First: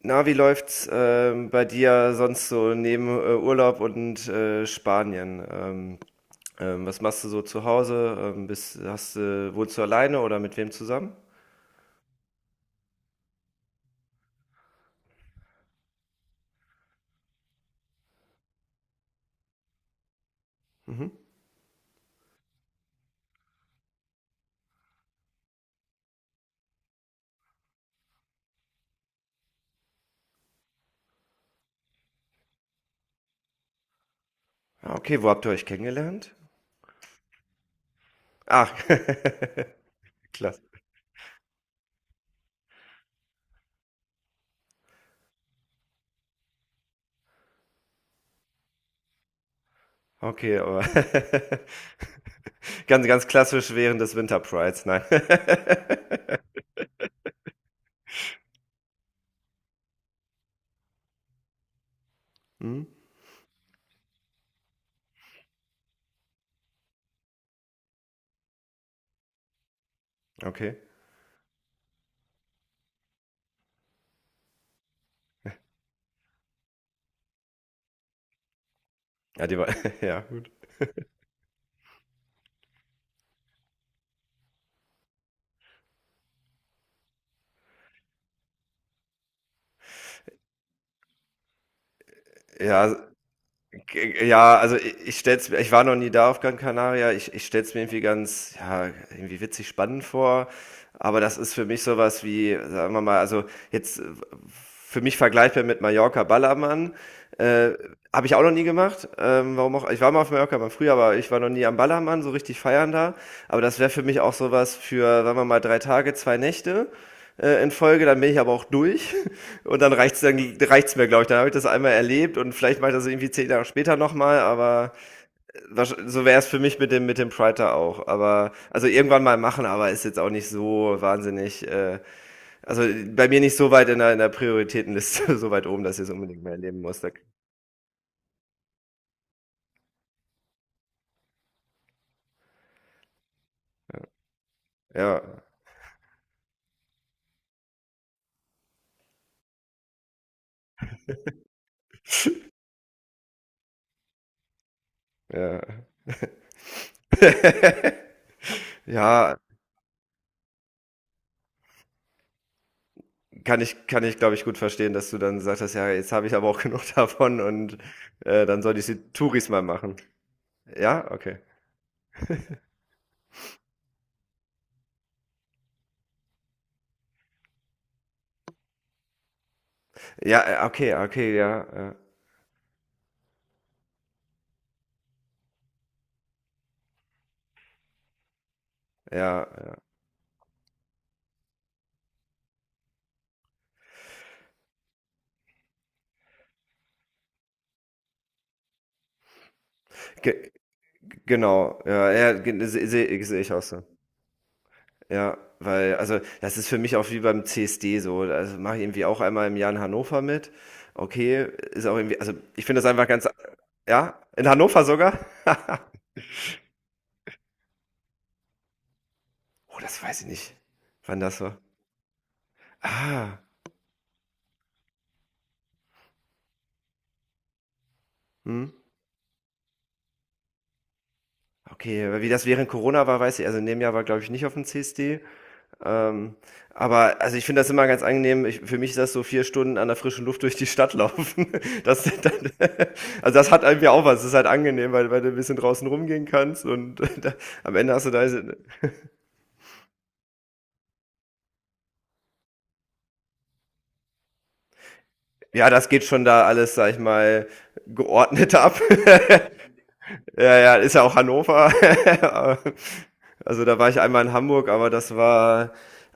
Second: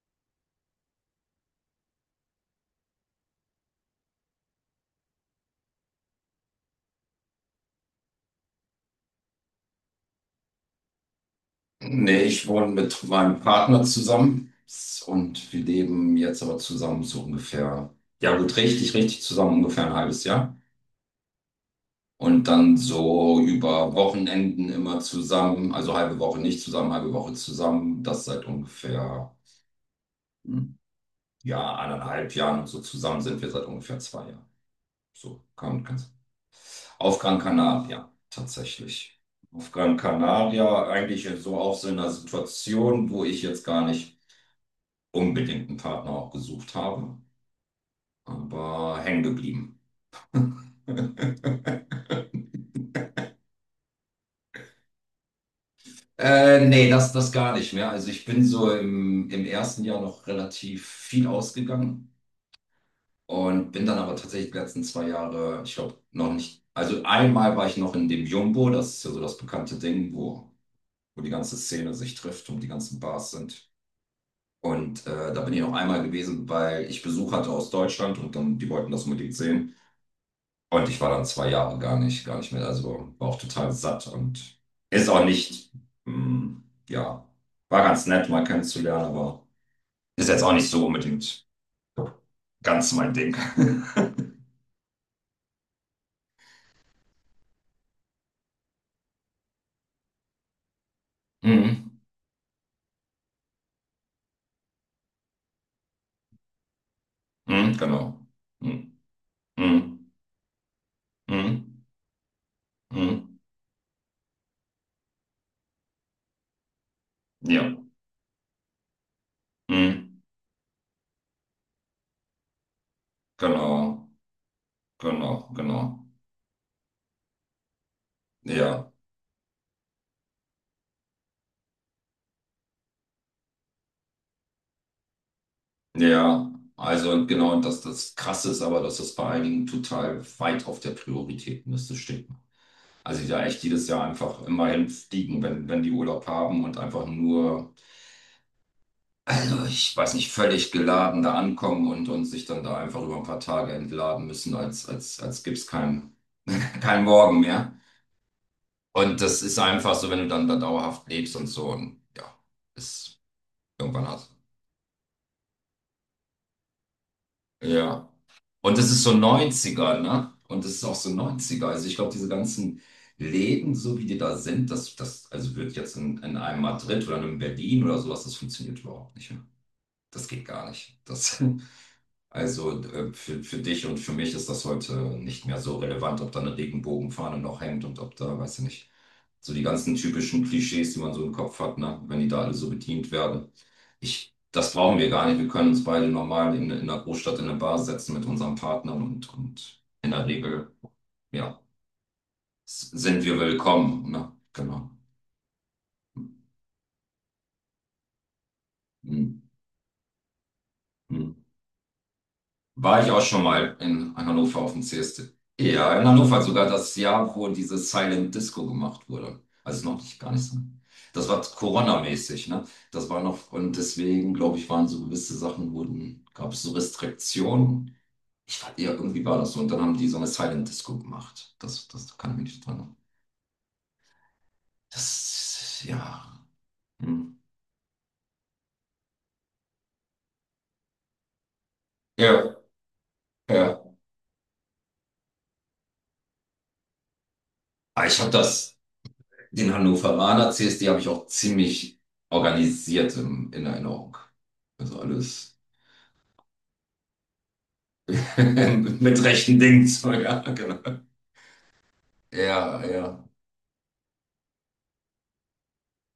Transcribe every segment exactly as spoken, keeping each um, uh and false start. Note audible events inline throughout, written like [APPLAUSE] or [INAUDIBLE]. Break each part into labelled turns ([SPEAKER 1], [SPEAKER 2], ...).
[SPEAKER 1] Na, wie läuft's ähm, bei dir sonst so neben äh, Urlaub und äh, Spanien? Ähm, ähm, was machst du so zu Hause? Ähm, bist, hast, du- wohnst du alleine oder mit wem zusammen?
[SPEAKER 2] Nee, ich wohne mit meinem Partner zusammen und wir leben jetzt aber zusammen so ungefähr, ja gut, richtig, richtig zusammen ungefähr ein halbes Jahr.
[SPEAKER 1] Mhm.
[SPEAKER 2] Und dann so über Wochenenden immer zusammen, also halbe Woche nicht zusammen, halbe Woche zusammen. Das seit ungefähr, hm, ja, anderthalb Jahren und so zusammen sind wir seit ungefähr zwei Jahren.
[SPEAKER 1] Ja, okay, wo
[SPEAKER 2] So,
[SPEAKER 1] habt ihr euch
[SPEAKER 2] kann, kann.
[SPEAKER 1] kennengelernt?
[SPEAKER 2] Auf Gran Canaria,
[SPEAKER 1] Ach,
[SPEAKER 2] tatsächlich. Auf Gran
[SPEAKER 1] [LAUGHS] klasse.
[SPEAKER 2] Canaria eigentlich so auch so in einer Situation, wo ich jetzt gar nicht unbedingt einen Partner auch gesucht habe, aber hängen geblieben.
[SPEAKER 1] Okay, aber
[SPEAKER 2] [LAUGHS]
[SPEAKER 1] [LAUGHS] ganz, ganz klassisch während des Winter Prides, nein. [LAUGHS]
[SPEAKER 2] Äh, nee, das, das gar nicht mehr. Also ich bin so im, im ersten Jahr noch relativ viel ausgegangen
[SPEAKER 1] Hm,
[SPEAKER 2] und bin dann aber tatsächlich die letzten zwei Jahre, ich glaube, noch nicht. Also einmal war ich noch in dem Jumbo, das ist ja so das bekannte Ding, wo,
[SPEAKER 1] okay.
[SPEAKER 2] wo die ganze Szene sich trifft und die ganzen Bars sind. Und äh, da bin ich noch einmal gewesen, weil ich Besuch hatte aus Deutschland und dann, die wollten das unbedingt
[SPEAKER 1] Ja, die war,
[SPEAKER 2] sehen.
[SPEAKER 1] [LAUGHS] ja, gut.
[SPEAKER 2] Und ich war dann zwei Jahre gar nicht, gar nicht mehr. Also war auch total satt und ist auch nicht, mm, ja, war ganz nett, mal kennenzulernen, aber ist jetzt auch nicht so unbedingt
[SPEAKER 1] Ja,
[SPEAKER 2] ganz mein Ding. [LAUGHS]
[SPEAKER 1] Äh, ja, also ich, ich stell's mir, ich war noch nie da auf Gran Canaria, ich, ich stell's mir irgendwie ganz, ja, irgendwie witzig spannend vor. Aber das ist für mich
[SPEAKER 2] Mhm.
[SPEAKER 1] sowas wie, sagen wir mal, also jetzt äh, für mich vergleichbar mit Mallorca Ballermann. Äh,
[SPEAKER 2] Mhm, genau.
[SPEAKER 1] Habe ich auch noch nie
[SPEAKER 2] Mhm.
[SPEAKER 1] gemacht. Ähm, warum auch? Ich war
[SPEAKER 2] Mhm.
[SPEAKER 1] mal auf Mallorca mal früher, aber ich war noch nie am
[SPEAKER 2] Mhm.
[SPEAKER 1] Ballermann, so richtig feiern da.
[SPEAKER 2] Mhm.
[SPEAKER 1] Aber das wäre für mich auch sowas für, sagen wir mal, drei Tage, zwei Nächte äh, in
[SPEAKER 2] Ja.
[SPEAKER 1] Folge, dann bin ich aber auch durch [LAUGHS] und dann reicht's
[SPEAKER 2] Mhm.
[SPEAKER 1] dann reicht's mir, glaube ich. Dann habe ich das einmal erlebt und vielleicht mache ich das irgendwie zehn Jahre
[SPEAKER 2] Genau.
[SPEAKER 1] später nochmal, aber
[SPEAKER 2] Genau. Genau.
[SPEAKER 1] so wäre es für mich mit dem mit dem Pride da auch. Aber also
[SPEAKER 2] Ja.
[SPEAKER 1] irgendwann mal machen, aber ist jetzt auch nicht so wahnsinnig äh, also bei mir nicht so weit in der, in der Prioritätenliste, [LAUGHS] so weit oben, dass ich es unbedingt mehr
[SPEAKER 2] Ja.
[SPEAKER 1] erleben muss. Da,
[SPEAKER 2] Also genau, dass das Krasse ist aber, dass das bei einigen total weit auf der Prioritätenliste steht, ne? Also die da echt jedes Jahr einfach immer
[SPEAKER 1] ja,
[SPEAKER 2] hinfliegen, wenn, wenn die Urlaub haben und einfach nur, also ich weiß nicht, völlig geladen da ankommen und, und sich dann da einfach über ein paar Tage entladen müssen, als, als, als gäbe
[SPEAKER 1] ja.
[SPEAKER 2] es keinen [LAUGHS] kein Morgen mehr.
[SPEAKER 1] [LAUGHS]
[SPEAKER 2] Und
[SPEAKER 1] Ja,
[SPEAKER 2] das ist einfach so, wenn du dann da dauerhaft lebst und so und ja, ist
[SPEAKER 1] kann ich, kann
[SPEAKER 2] irgendwann
[SPEAKER 1] ich,
[SPEAKER 2] hast.
[SPEAKER 1] glaube ich, gut verstehen, dass du dann gesagt hast, ja, jetzt habe ich aber auch genug [LAUGHS] davon und
[SPEAKER 2] Ja.
[SPEAKER 1] äh, dann soll
[SPEAKER 2] Und
[SPEAKER 1] ich
[SPEAKER 2] das ist
[SPEAKER 1] die
[SPEAKER 2] so
[SPEAKER 1] Touris mal machen.
[SPEAKER 2] neunziger, ne? Und das ist auch
[SPEAKER 1] Ja,
[SPEAKER 2] so
[SPEAKER 1] okay.
[SPEAKER 2] neunziger. Also ich glaube, diese ganzen Läden, so wie die da sind, das, das also wird jetzt in, in einem Madrid oder einem Berlin oder sowas, das funktioniert überhaupt nicht. Ja. Das geht
[SPEAKER 1] Ja, äh,
[SPEAKER 2] gar
[SPEAKER 1] okay,
[SPEAKER 2] nicht.
[SPEAKER 1] okay,
[SPEAKER 2] Das,
[SPEAKER 1] ja,
[SPEAKER 2] [LAUGHS] also äh, für, für dich und für mich ist das heute nicht mehr so relevant, ob da eine Regenbogenfahne noch hängt und ob da, weiß ich nicht,
[SPEAKER 1] äh, ja,
[SPEAKER 2] so die
[SPEAKER 1] ja.
[SPEAKER 2] ganzen typischen Klischees, die man so im Kopf hat, ne? Wenn die da alle so bedient werden. Ich, das brauchen wir gar nicht. Wir können uns beide normal in, in einer Großstadt in eine Bar setzen mit unserem Partner und, und in der
[SPEAKER 1] Ge
[SPEAKER 2] Regel, ja,
[SPEAKER 1] Genau, ja, ja, ge- se-
[SPEAKER 2] s-
[SPEAKER 1] se-
[SPEAKER 2] sind wir
[SPEAKER 1] sehe ich auch so.
[SPEAKER 2] willkommen, ne? Genau.
[SPEAKER 1] Ja, weil, also das ist für mich auch wie beim C S D so. Also mache ich irgendwie auch
[SPEAKER 2] Hm,
[SPEAKER 1] einmal im Jahr in Hannover mit.
[SPEAKER 2] hm.
[SPEAKER 1] Okay, ist auch irgendwie, also ich finde das
[SPEAKER 2] War
[SPEAKER 1] einfach
[SPEAKER 2] ich auch
[SPEAKER 1] ganz,
[SPEAKER 2] schon mal in
[SPEAKER 1] ja, in
[SPEAKER 2] Hannover auf dem
[SPEAKER 1] Hannover sogar?
[SPEAKER 2] C S D. Ja, in Hannover sogar das Jahr, wo diese Silent Disco gemacht wurde.
[SPEAKER 1] Oh,
[SPEAKER 2] Also noch
[SPEAKER 1] das
[SPEAKER 2] nicht,
[SPEAKER 1] weiß ich
[SPEAKER 2] gar nicht
[SPEAKER 1] nicht,
[SPEAKER 2] so.
[SPEAKER 1] wann
[SPEAKER 2] Das
[SPEAKER 1] das
[SPEAKER 2] war
[SPEAKER 1] war.
[SPEAKER 2] Corona-mäßig, ne? Das war
[SPEAKER 1] Ah,
[SPEAKER 2] noch, und deswegen, glaube ich, waren so gewisse Sachen, wurden, gab es so Restriktionen. Ich
[SPEAKER 1] hm,
[SPEAKER 2] fand, ja, irgendwie war das so. Und dann haben die so eine Silent Disco gemacht. Das,
[SPEAKER 1] okay,
[SPEAKER 2] das
[SPEAKER 1] aber wie
[SPEAKER 2] kann ich mich
[SPEAKER 1] das
[SPEAKER 2] nicht
[SPEAKER 1] während
[SPEAKER 2] dran erinnern.
[SPEAKER 1] Corona war, weiß ich, also in dem Jahr war, glaube ich, nicht auf dem C S D.
[SPEAKER 2] Das,
[SPEAKER 1] Ähm,
[SPEAKER 2] ja.
[SPEAKER 1] aber also
[SPEAKER 2] Hm.
[SPEAKER 1] ich finde das immer ganz angenehm. Ich, für mich ist das so vier Stunden an der frischen Luft durch die Stadt laufen. [LAUGHS] Das, dann,
[SPEAKER 2] Ja,
[SPEAKER 1] also das hat
[SPEAKER 2] ja.
[SPEAKER 1] irgendwie auch was. Das ist halt angenehm, weil, weil du ein bisschen draußen rumgehen kannst und [LAUGHS] da, am Ende hast
[SPEAKER 2] Aber
[SPEAKER 1] du
[SPEAKER 2] ich
[SPEAKER 1] da
[SPEAKER 2] habe
[SPEAKER 1] diese-
[SPEAKER 2] das. Den Hannoveraner C S D habe ich auch ziemlich organisiert im, in Erinnerung. Also alles
[SPEAKER 1] ja, das geht schon da alles, sag ich mal, geordnet ab.
[SPEAKER 2] [LAUGHS] mit
[SPEAKER 1] [LAUGHS]
[SPEAKER 2] rechten Dingen. So, ja,
[SPEAKER 1] Ja, ja,
[SPEAKER 2] genau.
[SPEAKER 1] ist ja auch Hannover. [LAUGHS]
[SPEAKER 2] Ja, ja.
[SPEAKER 1] Also da war ich einmal in Hamburg, aber das war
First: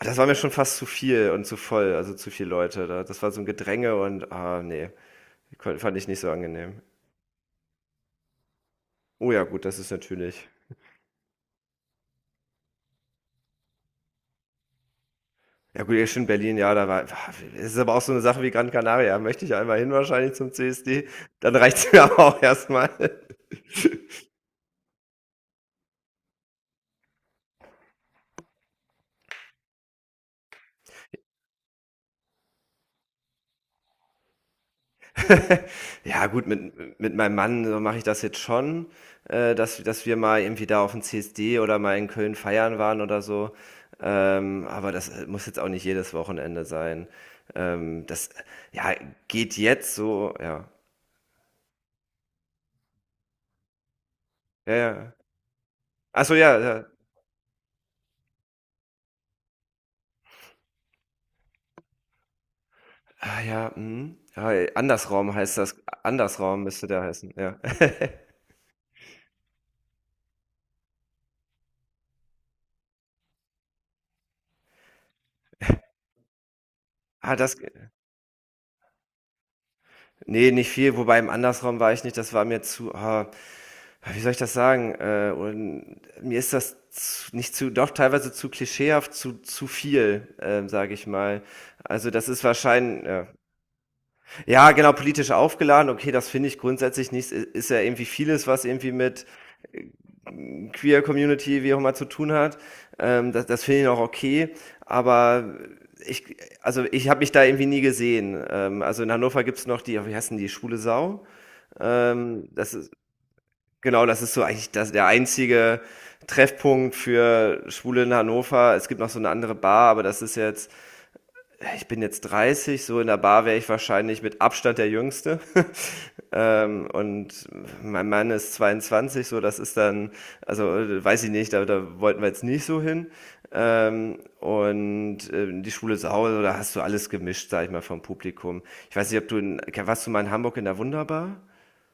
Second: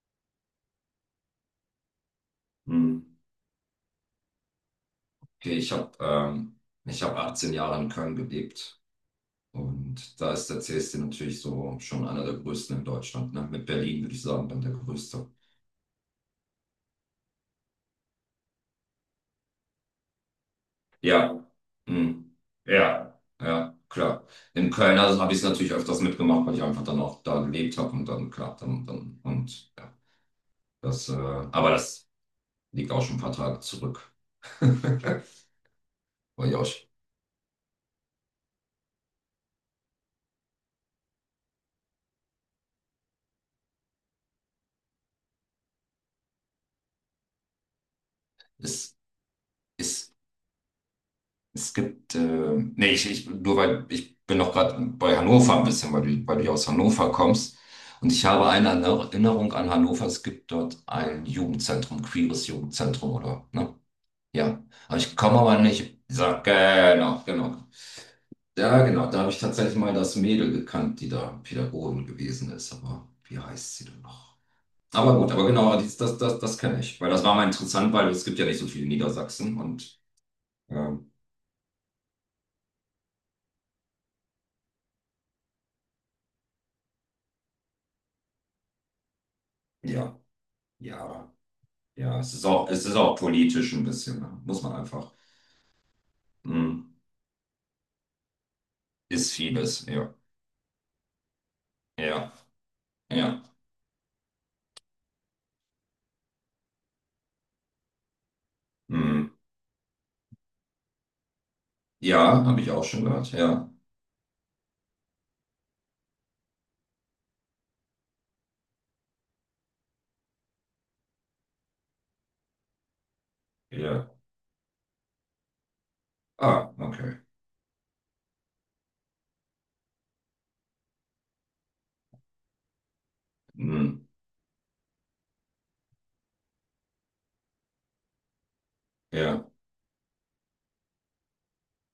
[SPEAKER 1] das war mir schon fast zu viel und zu voll, also zu viele Leute.
[SPEAKER 2] Hm.
[SPEAKER 1] Da, das war so ein Gedränge und ah nee,
[SPEAKER 2] Okay, ich
[SPEAKER 1] kon-
[SPEAKER 2] habe
[SPEAKER 1] fand ich nicht so
[SPEAKER 2] ähm,
[SPEAKER 1] angenehm.
[SPEAKER 2] ich hab achtzehn Jahre in Köln gelebt.
[SPEAKER 1] Oh ja, gut, das ist
[SPEAKER 2] Und da
[SPEAKER 1] natürlich
[SPEAKER 2] ist der C S D natürlich so schon einer der größten in Deutschland. Ne? Mit Berlin würde ich sagen, dann der größte.
[SPEAKER 1] ja gut, ja, schön Berlin, ja, da war es ist aber auch so eine Sache wie Gran Canaria. Da möchte ich einmal hin wahrscheinlich zum C S D,
[SPEAKER 2] Ja.
[SPEAKER 1] dann reicht's mir [LAUGHS] aber
[SPEAKER 2] Hm.
[SPEAKER 1] auch erstmal.
[SPEAKER 2] Ja, ja, klar. In Köln also habe ich es natürlich öfters mitgemacht, weil ich einfach dann auch da gelebt habe und dann, klar, dann, dann und ja. Das, äh, aber das liegt auch schon ein paar Tage zurück. [LAUGHS]
[SPEAKER 1] [LAUGHS] Ja gut,
[SPEAKER 2] War ja auch, sch-
[SPEAKER 1] mit mit meinem Mann, äh, mache ich das jetzt schon, äh, dass dass wir mal irgendwie da auf aufm C S D oder mal in Köln feiern waren oder so, ähm, aber das, äh, muss jetzt auch nicht jedes Wochenende sein. Ähm, das, ja,
[SPEAKER 2] es,
[SPEAKER 1] geht jetzt
[SPEAKER 2] es,
[SPEAKER 1] so, ja.
[SPEAKER 2] es gibt, äh, nee, ich, ich, nur weil ich bin noch
[SPEAKER 1] Ja,
[SPEAKER 2] gerade
[SPEAKER 1] ja.
[SPEAKER 2] bei Hannover ein bisschen, weil
[SPEAKER 1] Ach
[SPEAKER 2] du,
[SPEAKER 1] so,
[SPEAKER 2] weil du
[SPEAKER 1] ja,
[SPEAKER 2] aus
[SPEAKER 1] ja.
[SPEAKER 2] Hannover kommst. Und ich habe eine Erinnerung an Hannover. Es gibt dort ein Jugendzentrum, queeres Jugendzentrum,
[SPEAKER 1] Ah
[SPEAKER 2] oder?
[SPEAKER 1] ja,
[SPEAKER 2] Ne?
[SPEAKER 1] mhm. Ja,
[SPEAKER 2] Ja.
[SPEAKER 1] äh,
[SPEAKER 2] Aber ich
[SPEAKER 1] Andersraum
[SPEAKER 2] komme
[SPEAKER 1] heißt
[SPEAKER 2] aber
[SPEAKER 1] das.
[SPEAKER 2] nicht. So,
[SPEAKER 1] Andersraum müsste der
[SPEAKER 2] genau,
[SPEAKER 1] heißen, ja.
[SPEAKER 2] genau.
[SPEAKER 1] [LAUGHS]
[SPEAKER 2] Ja, genau. Da habe ich tatsächlich mal das Mädel gekannt, die da Pädagogin gewesen ist. Aber wie heißt sie denn noch? Aber gut, aber genau, das, das, das, das kenne ich. Weil das war
[SPEAKER 1] Ah,
[SPEAKER 2] mal
[SPEAKER 1] das g
[SPEAKER 2] interessant, weil es gibt ja nicht so viele in Niedersachsen und
[SPEAKER 1] ne, nicht viel,
[SPEAKER 2] ähm,
[SPEAKER 1] wobei im Andersraum war ich nicht, das war mir zu ah, wie soll ich das sagen? Äh, und mir ist das z nicht zu doch teilweise zu klischeehaft, zu zu
[SPEAKER 2] ja,
[SPEAKER 1] viel, ähm, sage ich
[SPEAKER 2] ja,
[SPEAKER 1] mal. Also,
[SPEAKER 2] ja,
[SPEAKER 1] das
[SPEAKER 2] es
[SPEAKER 1] ist
[SPEAKER 2] ist auch, es ist
[SPEAKER 1] wahrschein
[SPEAKER 2] auch
[SPEAKER 1] ja.
[SPEAKER 2] politisch ein bisschen, ne? Muss
[SPEAKER 1] Ja,
[SPEAKER 2] man
[SPEAKER 1] genau,
[SPEAKER 2] einfach.
[SPEAKER 1] politisch aufgeladen. Okay, das finde ich
[SPEAKER 2] Hm,
[SPEAKER 1] grundsätzlich nicht. Ist ja irgendwie vieles, was irgendwie mit
[SPEAKER 2] ist vieles,
[SPEAKER 1] äh,
[SPEAKER 2] ja.
[SPEAKER 1] Queer Community, wie auch immer, zu tun
[SPEAKER 2] Ja,
[SPEAKER 1] hat. Ähm,
[SPEAKER 2] ja.
[SPEAKER 1] das das finde ich auch okay. Aber ich, also ich habe mich da irgendwie nie gesehen. Ähm, also in
[SPEAKER 2] Hm,
[SPEAKER 1] Hannover gibt's noch die, wie heißt denn die, Schwule Sau.
[SPEAKER 2] ja,
[SPEAKER 1] Ähm,
[SPEAKER 2] habe ich
[SPEAKER 1] das
[SPEAKER 2] auch
[SPEAKER 1] ist,
[SPEAKER 2] schon gehört. Ja.
[SPEAKER 1] genau, das ist so eigentlich das, der einzige Treffpunkt für Schwule in Hannover. Es gibt noch so eine andere Bar, aber das ist jetzt, ich bin jetzt dreißig, so in der Bar wäre ich
[SPEAKER 2] Ja.
[SPEAKER 1] wahrscheinlich mit Abstand der Jüngste. [LAUGHS]
[SPEAKER 2] Ah,
[SPEAKER 1] Ähm,
[SPEAKER 2] okay.
[SPEAKER 1] und mein Mann ist zweiundzwanzig, so das ist dann, also weiß ich nicht, da, da wollten wir jetzt nicht so hin.
[SPEAKER 2] Hm,
[SPEAKER 1] Ähm, und äh, die Schule zu Hause, da hast du alles gemischt, sag ich mal, vom Publikum. Ich weiß nicht, ob du
[SPEAKER 2] ja.
[SPEAKER 1] in, warst du mal in Hamburg in der Wunderbar?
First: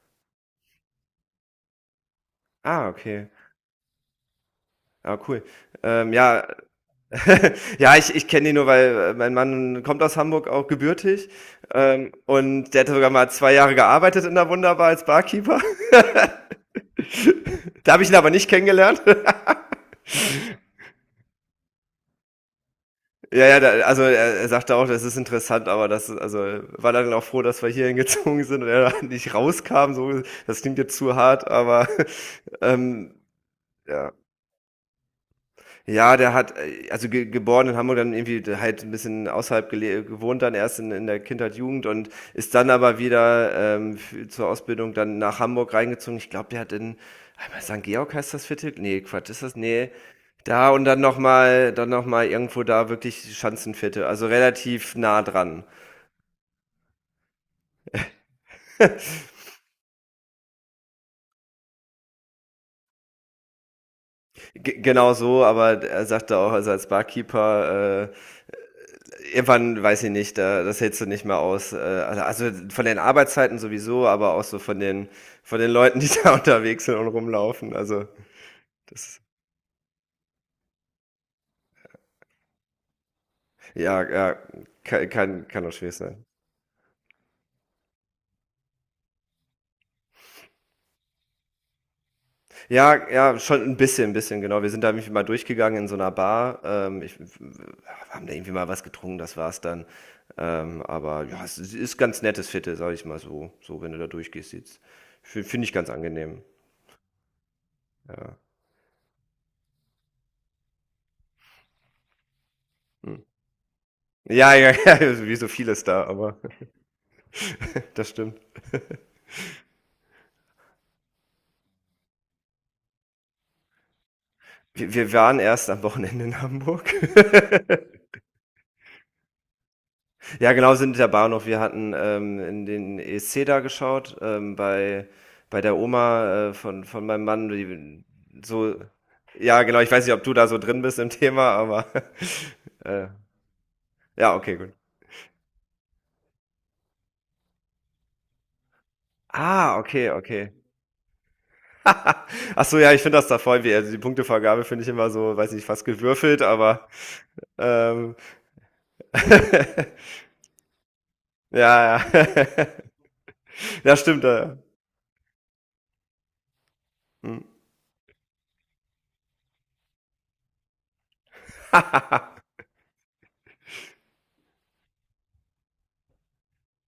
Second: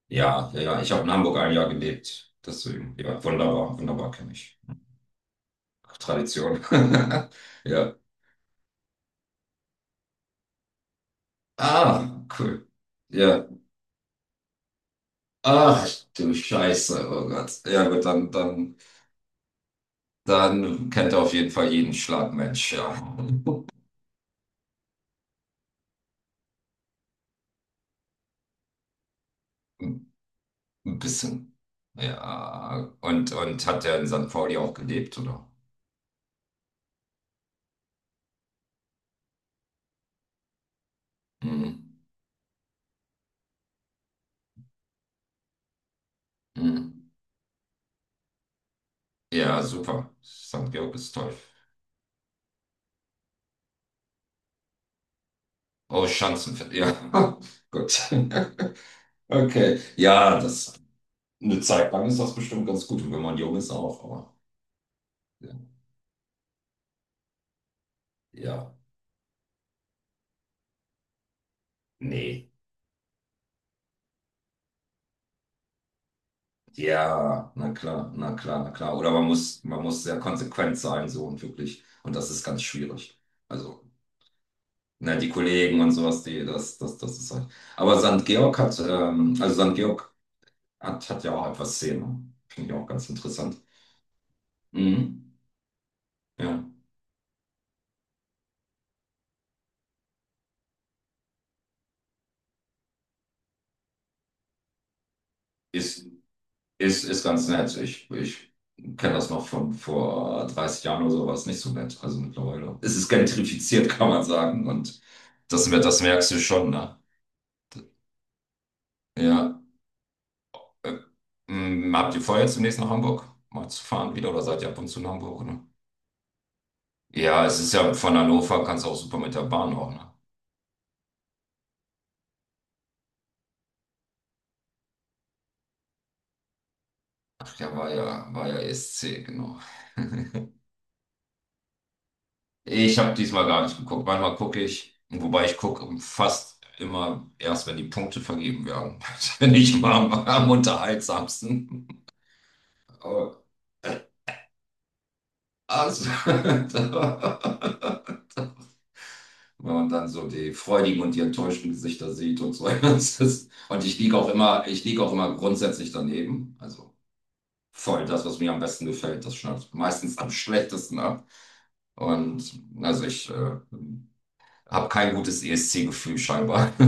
[SPEAKER 2] Ja, ja, ja. Ich habe in Hamburg ein Jahr gelebt.
[SPEAKER 1] Ah,
[SPEAKER 2] Deswegen, ja,
[SPEAKER 1] okay.
[SPEAKER 2] wunderbar, wunderbar kenne ich.
[SPEAKER 1] Ah, cool. Ähm, ja,
[SPEAKER 2] Tradition. [LAUGHS]
[SPEAKER 1] [LAUGHS]
[SPEAKER 2] Ja.
[SPEAKER 1] ja, ich, ich kenne die nur, weil äh, mein Mann kommt aus Hamburg auch gebürtig. Ähm,
[SPEAKER 2] Ah, cool.
[SPEAKER 1] und der hat sogar mal
[SPEAKER 2] Ja.
[SPEAKER 1] zwei Jahre gearbeitet in der Wunderbar als Barkeeper.
[SPEAKER 2] Ach
[SPEAKER 1] [LAUGHS]
[SPEAKER 2] du Scheiße, oh Gott. Ja
[SPEAKER 1] Da habe
[SPEAKER 2] gut,
[SPEAKER 1] ich ihn aber
[SPEAKER 2] dann,
[SPEAKER 1] nicht
[SPEAKER 2] dann,
[SPEAKER 1] kennengelernt. [LAUGHS]
[SPEAKER 2] dann kennt er auf jeden Fall jeden Schlagmensch, ja.
[SPEAKER 1] Ja, ja, da, also er, er sagte auch, das ist interessant, aber das, also war dann auch froh, dass wir hierhin gezogen sind und er [LAUGHS] da nicht rauskam. So, das klingt jetzt
[SPEAKER 2] Ein
[SPEAKER 1] zu hart,
[SPEAKER 2] bisschen.
[SPEAKER 1] aber [LAUGHS]
[SPEAKER 2] Ja.
[SPEAKER 1] ähm,
[SPEAKER 2] Und, und hat er in
[SPEAKER 1] ja,
[SPEAKER 2] Sankt Pauli auch gelebt, oder?
[SPEAKER 1] ja, der hat, äh, also ge geboren in Hamburg, dann irgendwie halt ein bisschen außerhalb gele gewohnt, dann erst in, in der Kindheit, Jugend
[SPEAKER 2] Mhm.
[SPEAKER 1] und ist dann aber wieder ähm, f- zur Ausbildung dann nach Hamburg reingezogen. Ich glaube, der hat in
[SPEAKER 2] Mhm.
[SPEAKER 1] einmal, Sankt Georg heißt das Viertel? Nee, Quatsch, ist das?
[SPEAKER 2] Ja,
[SPEAKER 1] Nee.
[SPEAKER 2] super.
[SPEAKER 1] Da
[SPEAKER 2] Sankt
[SPEAKER 1] und
[SPEAKER 2] Georg
[SPEAKER 1] dann
[SPEAKER 2] ist toll.
[SPEAKER 1] nochmal, dann nochmal irgendwo da wirklich Schanzenviertel, also relativ nah dran. [LAUGHS]
[SPEAKER 2] Oh, Schanzenfest. Ja, [LAUGHS] gut. Okay. Ja, das eine Zeit lang ist das bestimmt ganz gut. Und wenn man jung ist auch, aber
[SPEAKER 1] G Genau so,
[SPEAKER 2] ja.
[SPEAKER 1] aber er sagte auch, also als Barkeeper äh,
[SPEAKER 2] Ja.
[SPEAKER 1] irgendwann weiß ich nicht, da, das hältst du nicht mehr aus. Äh, Also
[SPEAKER 2] Nee.
[SPEAKER 1] also von den Arbeitszeiten sowieso, aber auch so von den, von den Leuten, die da [LAUGHS] unterwegs sind und
[SPEAKER 2] Ja, na
[SPEAKER 1] rumlaufen. Also
[SPEAKER 2] klar, na klar, na klar. Oder
[SPEAKER 1] das,
[SPEAKER 2] man muss, man muss sehr konsequent sein, so und wirklich. Und das ist ganz schwierig. Also,
[SPEAKER 1] ja, ja, kann,
[SPEAKER 2] ne, die
[SPEAKER 1] kann, kann auch
[SPEAKER 2] Kollegen und
[SPEAKER 1] schwierig
[SPEAKER 2] sowas,
[SPEAKER 1] sein.
[SPEAKER 2] die, das, das, das ist halt. Aber Sankt Georg hat, ähm, also Sankt Georg hat, hat ja auch etwas Szene. Finde ich auch
[SPEAKER 1] Ja,
[SPEAKER 2] ganz
[SPEAKER 1] ja,
[SPEAKER 2] interessant.
[SPEAKER 1] schon ein bisschen, ein bisschen, genau. Wir sind da nämlich mal
[SPEAKER 2] Mhm.
[SPEAKER 1] durchgegangen in so einer Bar.
[SPEAKER 2] Ja.
[SPEAKER 1] Ähm, ich, haben da irgendwie mal was getrunken, das war's dann. Ähm, aber ja, es ist ganz nettes Viertel, sag ich mal so. So, wenn du da durchgehst, sieht's. Finde ich ganz
[SPEAKER 2] Ist,
[SPEAKER 1] angenehm.
[SPEAKER 2] ist, ist ganz nett. Ich,
[SPEAKER 1] Ja.
[SPEAKER 2] ich kenne das noch von vor dreißig Jahren oder so, war es nicht so nett. Also mittlerweile. Es ist
[SPEAKER 1] Hm.
[SPEAKER 2] gentrifiziert, [LAUGHS] kann man
[SPEAKER 1] Ja,
[SPEAKER 2] sagen.
[SPEAKER 1] ja, [LAUGHS] ja,
[SPEAKER 2] Und
[SPEAKER 1] wie so
[SPEAKER 2] das,
[SPEAKER 1] vieles
[SPEAKER 2] das
[SPEAKER 1] da,
[SPEAKER 2] merkst
[SPEAKER 1] aber.
[SPEAKER 2] du schon, ne?
[SPEAKER 1] [LAUGHS] Das stimmt.
[SPEAKER 2] Ja, Äh, m, habt ihr vor, jetzt demnächst nach Hamburg mal zu fahren wieder oder seid ihr ab und
[SPEAKER 1] Wir,
[SPEAKER 2] zu in
[SPEAKER 1] wir waren
[SPEAKER 2] Hamburg, ne?
[SPEAKER 1] erst am Wochenende in Hamburg.
[SPEAKER 2] Ja, es ist ja von Hannover, kannst du auch super mit der Bahn auch, ne?
[SPEAKER 1] [LAUGHS] Ja, genau, sind in der Bahnhof. Wir hatten ähm, in den E S C da geschaut, ähm, bei, bei der Oma äh, von, von meinem Mann.
[SPEAKER 2] Ach ja, war
[SPEAKER 1] Die,
[SPEAKER 2] ja, war ja
[SPEAKER 1] so,
[SPEAKER 2] E S C, genau.
[SPEAKER 1] ja, genau, ich
[SPEAKER 2] [LAUGHS]
[SPEAKER 1] weiß nicht, ob du da so drin bist im Thema, aber [LAUGHS]
[SPEAKER 2] Ich
[SPEAKER 1] äh,
[SPEAKER 2] habe diesmal gar nicht geguckt.
[SPEAKER 1] ja,
[SPEAKER 2] Manchmal
[SPEAKER 1] okay,
[SPEAKER 2] gucke
[SPEAKER 1] gut.
[SPEAKER 2] ich, wobei ich gucke fast immer erst, wenn die Punkte vergeben werden. [LAUGHS] Das finde ich
[SPEAKER 1] Ah,
[SPEAKER 2] immer
[SPEAKER 1] okay,
[SPEAKER 2] am, am
[SPEAKER 1] okay. [LAUGHS]
[SPEAKER 2] unterhaltsamsten.
[SPEAKER 1] Ach so, ja, ich finde das da
[SPEAKER 2] Aber-
[SPEAKER 1] voll wie, also die Punktevergabe finde ich immer so, weiß nicht, fast
[SPEAKER 2] Also,
[SPEAKER 1] gewürfelt, aber
[SPEAKER 2] [LAUGHS]
[SPEAKER 1] ähm, [LAUGHS]
[SPEAKER 2] Wenn man dann so die freudigen und die enttäuschten
[SPEAKER 1] ja,
[SPEAKER 2] Gesichter sieht und so.
[SPEAKER 1] ja.
[SPEAKER 2] [LAUGHS]
[SPEAKER 1] [LAUGHS]
[SPEAKER 2] Das ist, und
[SPEAKER 1] Ja,
[SPEAKER 2] ich liege
[SPEAKER 1] stimmt,
[SPEAKER 2] auch
[SPEAKER 1] ja, ja.
[SPEAKER 2] immer, ich liege auch immer grundsätzlich daneben. Also
[SPEAKER 1] Hm.
[SPEAKER 2] voll das, was mir am besten gefällt, das schneidet meistens am schlechtesten ab. Und also ich äh, habe kein gutes E S C-Gefühl scheinbar. [LAUGHS]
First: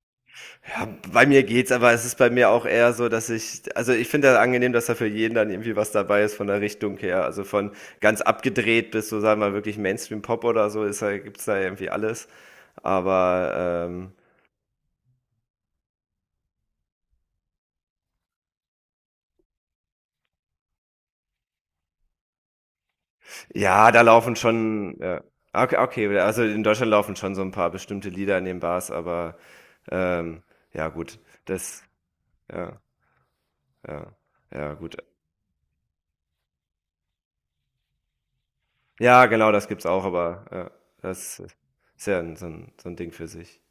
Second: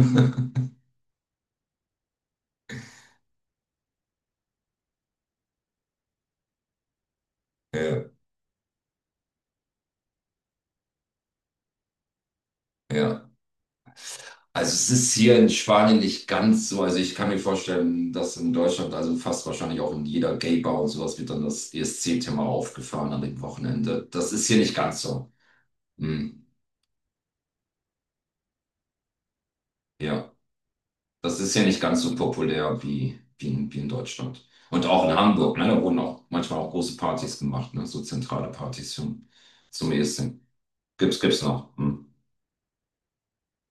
[SPEAKER 1] Ja, bei mir geht's, aber es ist bei mir auch eher so, dass ich, also ich finde das angenehm, dass da für jeden dann irgendwie was dabei ist von der Richtung her. Also von
[SPEAKER 2] Ja,
[SPEAKER 1] ganz abgedreht bis so, sagen wir mal, wirklich Mainstream-Pop oder so, ist, da- gibt's da irgendwie alles.
[SPEAKER 2] ja.
[SPEAKER 1] Aber ähm,
[SPEAKER 2] Also es ist hier in Spanien nicht ganz so. Also ich kann mir vorstellen, dass in Deutschland, also fast wahrscheinlich auch in jeder Gay-Bar und sowas, wird dann das E S C-Thema aufgefahren an dem
[SPEAKER 1] ja, da
[SPEAKER 2] Wochenende. Das
[SPEAKER 1] laufen
[SPEAKER 2] ist hier nicht
[SPEAKER 1] schon,
[SPEAKER 2] ganz
[SPEAKER 1] ja.
[SPEAKER 2] so.
[SPEAKER 1] Okay, okay, also
[SPEAKER 2] Hm.
[SPEAKER 1] in Deutschland laufen schon so ein paar bestimmte Lieder in den Bars, aber
[SPEAKER 2] Ja,
[SPEAKER 1] ähm, ja gut,
[SPEAKER 2] das ist ja nicht
[SPEAKER 1] das,
[SPEAKER 2] ganz so
[SPEAKER 1] ja,
[SPEAKER 2] populär wie, wie, in, wie in
[SPEAKER 1] ja,
[SPEAKER 2] Deutschland.
[SPEAKER 1] ja
[SPEAKER 2] Und
[SPEAKER 1] gut.
[SPEAKER 2] auch in Hamburg, ne? Da wurden auch manchmal auch große Partys gemacht, ne? So zentrale Partys
[SPEAKER 1] Ja,
[SPEAKER 2] zum,
[SPEAKER 1] genau, das gibt's
[SPEAKER 2] zum
[SPEAKER 1] auch,
[SPEAKER 2] E S C.
[SPEAKER 1] aber ja,
[SPEAKER 2] Gibt's,
[SPEAKER 1] das
[SPEAKER 2] gibt's noch.
[SPEAKER 1] ist
[SPEAKER 2] Hm?
[SPEAKER 1] ja ein, so ein, so ein Ding für sich.